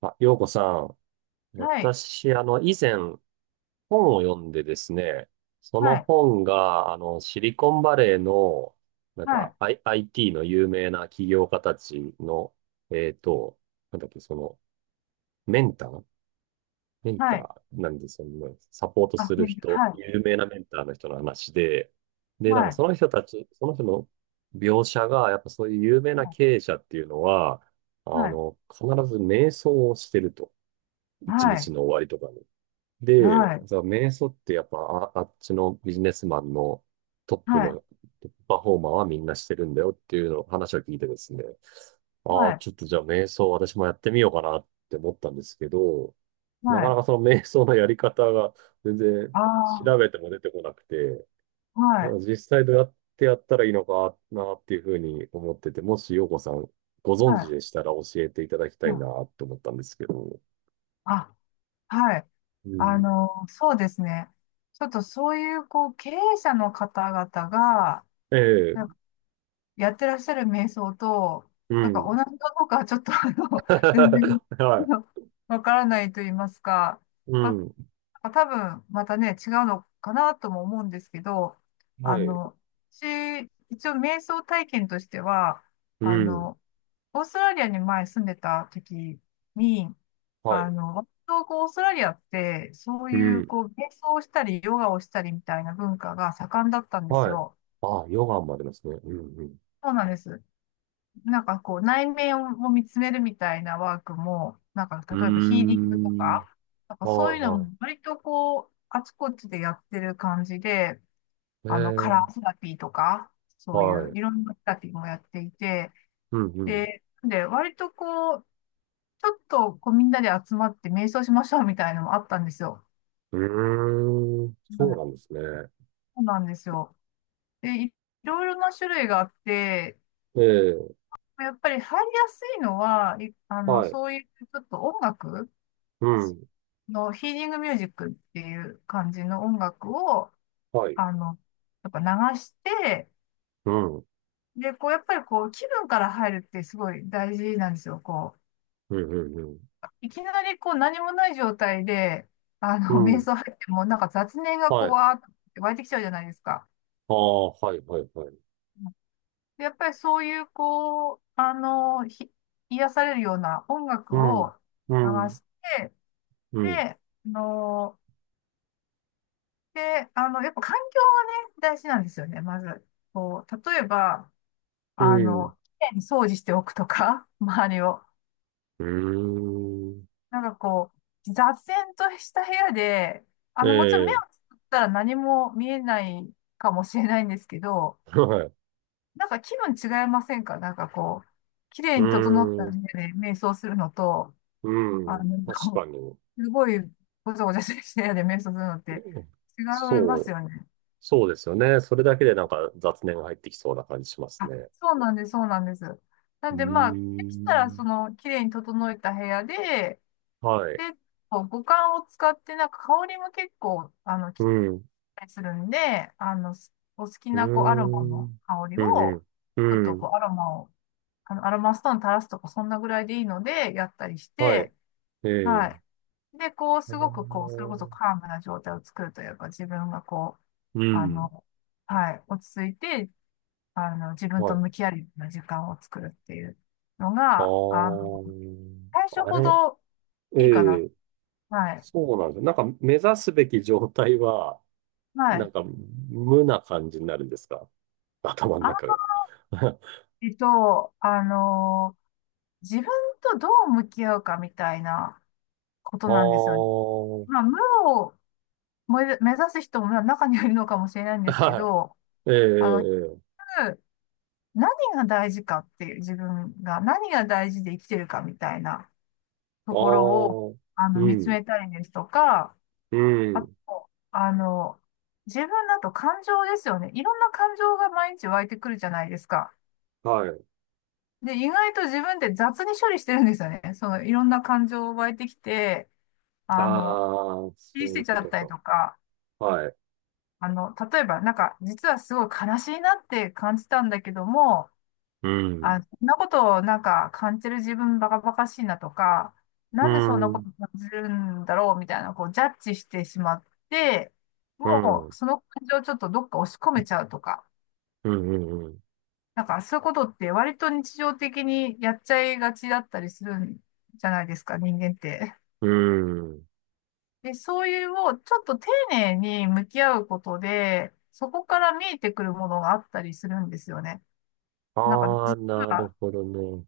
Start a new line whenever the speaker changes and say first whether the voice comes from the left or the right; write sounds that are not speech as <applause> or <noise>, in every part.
right: あ、ようこさん。
left: はい、
right: 私、以前、本を読んでですね、その
left: はい、
right: 本が、シリコンバレーの、なん
left: は
right: か、
left: い、
right: IT の有名な起業家たちの、えっと、なんだっけ、メンターメン
left: は
right: タ
left: い、
right: ーなんですよね。サポートす
left: あ、
right: る
left: ね、
right: 人、
left: はい、
right: 有名なメンターの人の話で、なん
left: は
right: か
left: い、
right: その人たち、その人の描写が、やっぱそういう有名な経営者っていうのは、
left: はい、
right: 必ず瞑想をしてると。一日の終わりとかに。で、
left: はい、
right: さ、瞑想ってやっぱあ、あっちのビジネスマンの
left: はい、
right: トップパフォーマーはみんなしてるんだよっていうの話を聞いてですね、
left: は
right: あ
left: い、
right: あ、
left: はい、
right: ちょっとじゃあ瞑想私もやってみようかなって思ったんですけど、
left: は
right: なかな
left: い、
right: かその瞑想のやり方が全然
left: ああ、
right: 調べても出てこなくて、
left: はい、
right: 実際どうやってやったらいいのかなっていうふうに思ってて、もし陽子さんご存知
left: は
right: でしたら教えていただきた
left: い、
right: い
left: は
right: な
left: い、
right: と思ったんですけど。
left: あ、はい。
right: うん。
left: そうですね。ちょっとそういう、こう、経営者の方々が、
right: ええ、
left: なんかやってらっしゃる瞑想と、
right: う
left: なんか同
right: ん。
left: じかどうかはちょっと、全然、
right: <laughs> は
left: あのわからないと言いますか、
right: い。うん。
left: あ、多分、またね、違うのかなとも思うんですけど、あ
right: はい。
left: の、私、一応瞑想体験としては、
right: う
left: あ
right: ん。
left: の、オーストラリアに前住んでた時に、
right: はい。
left: 割とこう、オーストラリアって、そう
right: う
left: いう、
right: ん。
left: こう、瞑想をしたり、ヨガをしたりみたいな文化が盛んだったんです
right: はい。
left: よ。
right: ああ、ヨガもありますね。うん
left: そうなんです。なんかこう、内面を見つめるみたいなワークも、なんか
right: う
left: 例えばヒーリングと
right: ん。うー
left: か、
right: ん。
left: なんかそういうの
right: は
left: も割とこう、あちこちでやってる感じで、
right: いはい。
left: カ
right: え
left: ラ
right: え、
left: ーセラピーとか、そうい
right: は
left: う
right: い。
left: いろんなセラピーもやっていて、
right: うんうん。
left: で、割とこう、ちょっとこうみんなで集まって瞑想しましょうみたいなのもあったんですよ。
right: うーん。
left: う
right: そう
left: ん、
right: なんですね。
left: そうなんですよ。で、いろいろな種類があって、
right: ええ、
left: やっぱり入りやすいのは、いあの、
right: はい。
left: そういうちょっと音楽、
right: うん。
left: のヒーリングミュージックっていう感じの音楽を、
right: はい。
left: あの、やっぱ流して、
right: うん。うん
left: で、こう、やっぱりこう、気分から入るってすごい大事なんですよ。こう、
right: うん
left: いきなりこう、何もない状態で、
right: う
left: <laughs>
right: ん。う
left: 瞑
right: ん。
left: 想入っても、なんか雑念がこ
right: は
left: う、
right: い。
left: わーって湧いてきちゃうじゃないですか。
right: ああ、はいはいはい。
left: で、やっぱりそういう、こう、癒されるような音楽
right: うん。
left: を
right: う
left: 流
right: ん。
left: して、
right: うん。
left: で、あので、あの、やっぱ環境がね、大事なんですよね、まず。こう、例えば、
right: うん。
left: きれいに掃除しておくとか、<laughs> 周りを。
right: うーん。
left: なんかこう、雑然とした部屋で、
right: え
left: もちろん目を
right: え、
left: つぶったら何も見えないかもしれないんですけど、
right: <laughs> はい。
left: なんか気分違いませんか。なんかこう、きれ
right: う
left: いに整った
right: ー
left: 部
right: ん。
left: 屋で瞑想するのと、
right: う
left: あ
right: ん。
left: の、
right: 確
left: <laughs>
right: かに。
left: すごいごちゃごちゃしてる部屋で瞑想するのって
right: うん。
left: 違います
right: そう、
left: よね。
right: そうですよね。それだけでなんか雑念が入ってきそうな感じします
left: あ、
right: ね。
left: そうなんです、そうなんです。な
right: う
left: ん
right: ー
left: で、まあ、できたら、そ
right: ん。
left: の、綺麗に整えた部屋で、
right: はい。
left: で、こう五感を使って、なんか香りも結構、き
right: う
left: っ
right: ん。う
left: たりするんで、お好き
right: ー
left: な、こう、アロマ
right: ん。う
left: の
right: ん、
left: 香り
right: う
left: を、
right: ん。
left: ちょっ
right: う
left: と、
right: ん。
left: こう、アロマを、アロマストーン垂らすとか、そんなぐらいでいいので、やったりし
right: はい。
left: て、
right: ええ。
left: はい。で、こう、
right: あ
left: すごく、こう、それこそ
right: の
left: カームな状態を作るというか、自分が、こう、
right: う
left: あ
right: ん。
left: の、はい、落ち着いて、自分
right: は
left: と
right: い。
left: 向き合うような時間を作るっていうの
right: あ
left: が、
right: ー
left: 最初
right: あ
left: ほ
right: れ、
left: どいいかな。
right: ええ、
left: はい。
right: そうなんですよ。なんか目指すべき状態は、
left: は
right: なん
left: い。
right: か無な感じになるんですか、頭の
left: あん
right: 中
left: ま
right: が？<laughs> あ
left: りと、自分とどう向き合うかみたいなことなんですよね。
right: あ、
left: まあ、無を目指す人も中にはいるのかもしれないんですけ
right: は
left: ど、
right: い。ええ、え
left: あの、
right: ええ
left: 何が大事かっていう、自分が何が大事で生きてるかみたいな
right: あ
left: ところを、
right: あ、う
left: 見つ
right: ん、
left: めたりですとか、
right: う
left: あ
right: ん、
left: と、自分だと感情ですよね。いろんな感情が毎日湧いてくるじゃないですか。
right: はい。
left: で、意外と自分で雑に処理してるんですよね。その、いろんな感情湧いてきて、あ
right: あ
left: の、
right: あ、そ
left: 切
right: う
left: り捨
right: い
left: て
right: う
left: ち
right: こ
left: ゃっ
right: と
left: たり
right: か。
left: とか、
right: はい。
left: 例えば、なんか、実はすごい悲しいなって感じたんだけども、
right: う
left: あ、
right: ん、
left: そんなことをなんか感じる自分バカバカしいなとか、な
right: う
left: んでそんな
right: ん、う
left: こ
right: ん、
left: と感じるんだろうみたいな、こうジャッジしてしまって、
right: う
left: もう
right: ん、
left: その感情をちょっとどっか押し込めちゃうとか、
right: うん、うん。
left: なんかそういうことって割と日常的にやっちゃいがちだったりするんじゃないですか、人間って。
right: うん。
left: で、そういうをちょっと丁寧に向き合うことで、そこから見えてくるものがあったりするんですよね。なんか
right: ああ、
left: 実
right: なる
left: は、
right: ほどね。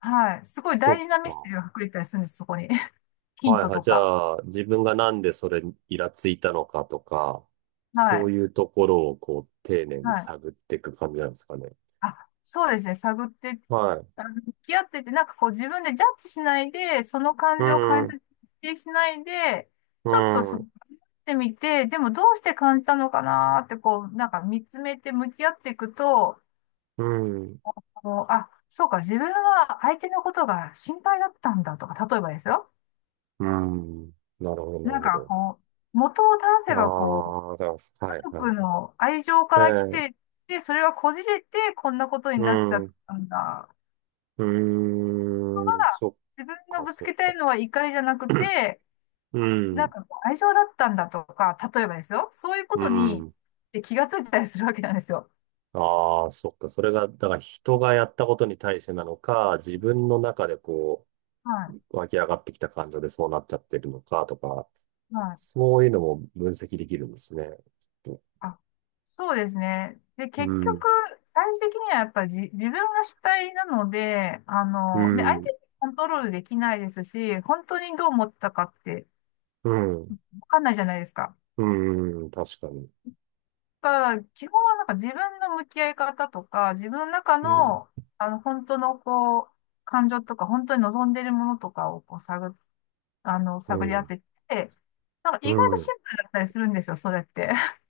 left: はい、すごい
right: そ
left: 大事な
right: っ
left: メッセー
right: か。
left: ジが隠れてたりするんです、そこに。ヒン
right: はい
left: ト
right: はい。
left: と
right: じ
left: か。
right: ゃあ、自分がなんでそれにイラついたのかとか、
left: は
right: そう
left: い。
right: いうところをこう、丁寧に
left: はい。
right: 探っていく感じなんですかね。
left: あ、そうですね。探って、
right: はい。
left: 向き合ってて、なんかこう自分でジャッジしないで、その
right: う
left: 感情を感
right: ん、
left: じ
right: う
left: てしないで、
right: ん、
left: ちょっとそ味わってみて、でもどうして感じたのかなーってこう、なんか見つめて向き合っていくと、
right: うん、
left: あ、そうか、自分は相手のことが心配だったんだとか、例えばですよ。
right: うん。なるほど、なる
left: なん
right: ほ
left: か
right: ど。
left: こう、元を正
right: あ
left: せばこう、
right: あ、だから、は
left: 家
right: いは
left: 族
right: い、
left: の愛情か
right: え
left: ら来
right: え、
left: てて、それがこじれて、こんなことに
right: う
left: なっちゃ
right: ん、
left: っ
right: う
left: たんだ。
right: ーん、そっ
left: 自分が
right: か、
left: ぶつ
right: そ
left: けた
right: っ
left: い
right: か。
left: のは怒りじゃなく
right: <clears throat>
left: て、
right: う
left: なん
right: ん、
left: かこう愛情だったんだとか、例えばですよ。そういうこ
right: う
left: とに
right: ん。
left: 気がついたりするわけなんですよ。
right: ああ、そっか。それが、だから人がやったことに対してなのか、自分の中でこ
left: は
right: う、湧き上がってきた感情でそうなっちゃってるのかとか、
left: い。はい。
right: そういうのも分析できるんですね。きっと。
left: あ、そうですね。で、
right: う
left: 結局、
right: ん、
left: 最終的にはやっぱり自分が主体なので、
right: う
left: ね、相
right: ん、
left: 手にコントロールできないですし、本当にどう思ったかって
right: うん、
left: わかんないじゃないですか。
right: うん、確かに。
left: から基本はなんか自分の向き合い方とか、自分の中
right: うん、
left: の、本当のこう、感情とか、本当に望んでいるものとかをこう探、あの、
right: う
left: 探り当
right: ん、
left: てて、なんか
right: う
left: 意外とシ
right: ん、
left: ンプルだったりするんですよ、それって。<laughs>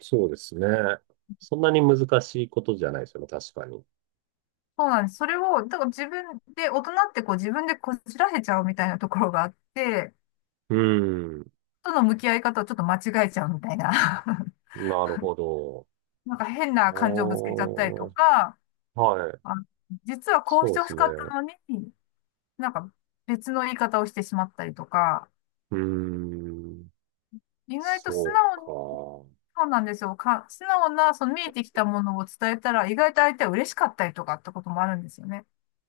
right: そうですね。そんなに難しいことじゃないですよね、確かに。
left: そうなんです。それを、だから自分で、大人ってこう自分でこじらせちゃうみたいなところがあって、
right: うん。
left: との向き合い方をちょっと間違えちゃうみたいな。<laughs>
right: なるほど。
left: なんか変な感情ぶつけちゃったりと
right: お
left: か、
right: ー、はい。
left: あ実はこうし
right: そう
left: て
right: で
left: ほ
right: す
left: しかっ
right: ね。
left: たのに、なんか別の言い方をしてしまったりとか、
right: うーん。
left: 意外と素
right: そう
left: 直に、
right: か。
left: そうなんですよ。か、素直な、その見えてきたものを伝えたら、意外と相手は嬉しかったりとかってこともあるんですよね。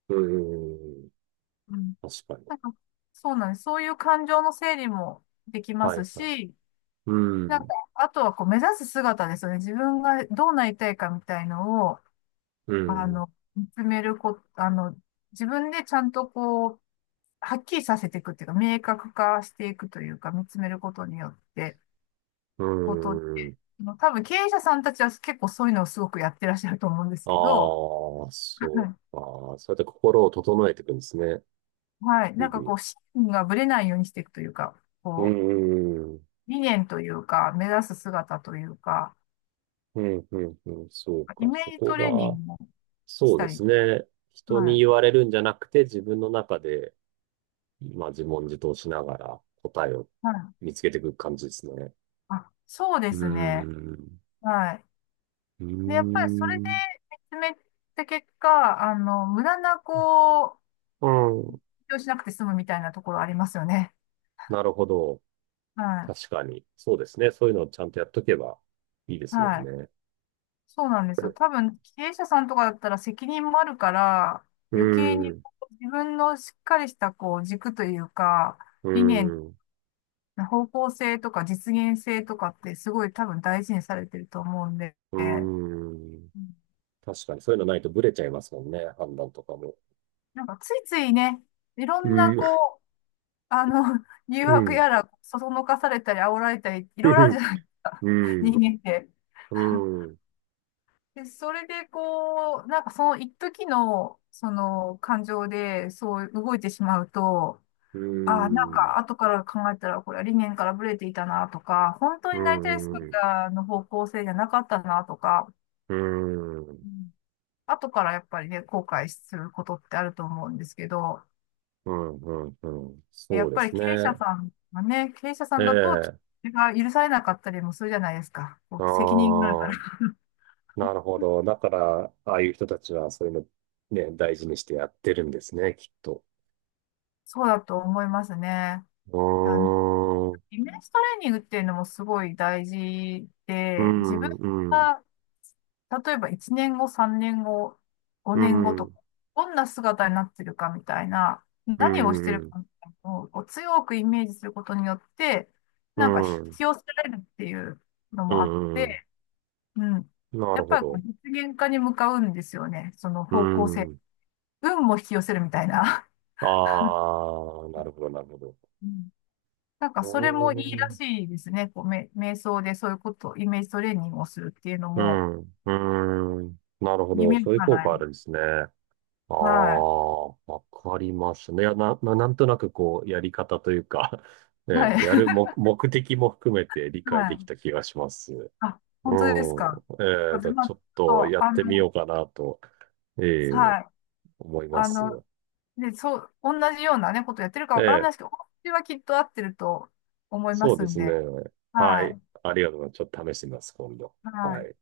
right: うーん。
left: うん。
right: 確かに。
left: なんか、そうなんです。そういう感情の整理もできま
right: は
left: す
right: いはい。
left: し、
right: うー
left: なんか、
right: ん。
left: あとはこう目指す姿ですよね。自分がどうなりたいかみたいのを、
right: うん。
left: 見つめるこ、あの、自分でちゃんとこう、はっきりさせていくっていうか、明確化していくというか、見つめることによって、
right: う
left: こと
right: ーん。
left: 多分経営者さんたちは結構そういうのをすごくやってらっしゃると思うんです
right: あ
left: けど、
right: あ、そう
left: は
right: か。そうやって心を整えていくんですね。
left: い。はい。な
right: 日
left: んか
right: 々
left: こう、
right: に。
left: 信念がぶれないようにしていくというか、
right: うー
left: こう、
right: ん。
left: 理念というか、目指す姿というか、
right: うん、うん、うん。そう
left: イ
right: か。
left: メー
right: そ
left: ジ
right: こ
left: トレーニ
right: が、
left: ングをし
right: そう
left: た
right: で
left: り。
right: すね。人
left: は
right: に
left: い。
right: 言われるんじゃなくて、自分の中で、まあ自問自答しながら答えを
left: はい。
right: 見つけていく感じですね。
left: あ、そうで
right: うー
left: すね。
right: ん。
left: はい。
right: うー
left: で、やっぱりそれで
right: ん。
left: 見つめた結果、無駄なこう、
right: う
left: 勉
right: ん。
left: 強しなくて済むみたいなところありますよね。
right: なるほど。
left: は
right: 確かに。そうですね。そういうのをちゃんとやっとけばいいで
left: い。
right: すも
left: は
right: ん
left: い。
right: ね。
left: そうなんですよ。多分、経営者さんとかだったら責任もあるから、
right: う
left: 余計
right: ー
left: に
right: ん。
left: こう自分のしっかりしたこう軸というか、
right: う
left: 理念、
right: ーん。
left: 方向性とか実現性とかってすごい多分大事にされてると思うんで、
right: うー
left: う
right: ん。
left: ん。
right: 確かに。そういうのないとブレちゃいますもんね。判断とかも。
left: なんかついついね、いろ
right: う
left: んな
right: ーん。
left: こう、あの、<laughs> 誘
right: う
left: 惑
right: ん。
left: やら、そそのかされたり、煽られたり、いろ
right: う
left: いろあるじ
right: ん。
left: ゃないですか、
right: う
left: <laughs> 人
right: ん。
left: 間って。
right: うん。
left: で、それでこう、なんかその一時の、その感情で、そう動いてしまうと、
right: う
left: ああ、なん
right: ん。う
left: か、
right: ん。
left: 後から考えたら、これは理念からブレていたなとか、本当
right: う
left: になりたい
right: ん。うん。
left: 姿の方向性じゃなかったなとか、うん、後からやっぱりね、後悔することってあると思うんですけど、
right: うん。うん。
left: や
right: そう
left: っ
right: で
left: ぱり
right: すね。
left: 経営者さんがね、経営者さ
right: え
left: んだと、ちょっと
right: え、
left: それが許されなかったりもするじゃないですか。こ
right: あ
left: う責任があるから。
right: あ、なるほど。だから、ああいう人たちはそういうのね、大事にしてやってるんですね、きっと。
left: そうだと思いますね。
right: う
left: あの
right: ーん、
left: イメージトレーニングっていうのもすごい大事
right: う
left: で、自分
right: ん、うん、
left: が、例えば1年後、3年後、
right: う
left: 5年後
right: ん、う
left: と
right: ん、
left: か、どんな姿になってるかみたいな、
right: う
left: 何をしてる
right: ん、
left: かみたいなのをこう強くイメージすることによって、
right: う
left: なんか引
right: ん、
left: き寄せられるっていうの
right: う
left: もあっ
right: ん、うん。
left: て、うん。
right: な
left: や
right: る
left: っ
right: ほ
left: ぱりこう
right: ど。
left: 実現化に向かうんですよね。その
right: う
left: 方向性。
right: ん、
left: 運も引き寄せるみたいな。
right: ああ、なるほど、なるほど。
left: うん。なんか
right: う
left: それもい
right: ー
left: いら
right: ん、
left: しいですね。こう、瞑想でそういうこと、イメージトレーニングをするっていうの
right: う
left: も、
right: ん、うーん、なるほ
left: 夢
right: ど。
left: 見る
right: そういう
left: か
right: 効
left: ない。
right: 果あるんですね。ああ、
left: はい。
right: わかりますね。いや、なんとなくこう、やり方というか <laughs> ね、
left: はい。
right: やる
left: <laughs>
right: 目的も含めて理
left: は
right: 解でき
left: い。
right: た気がします。うん。
left: あ、本当ですか。あ、でまあ、
right: ち
left: ちょ
right: ょっと
left: っ
right: や
left: と、
right: ってみようかなと、えー、
left: はい。
right: 思いま
left: あ
right: す。
left: の、で、そう、同じようなね、ことやってるか
right: え
left: わからない
right: ー、
left: ですけど、私はきっと合ってると思いま
right: そう
left: す
right: で
left: ん
right: すね。
left: で。
right: は
left: は
right: い。
left: い。
right: ありがとうございます。ちょっと試してみます、今度。
left: は
right: は
left: い。
right: い。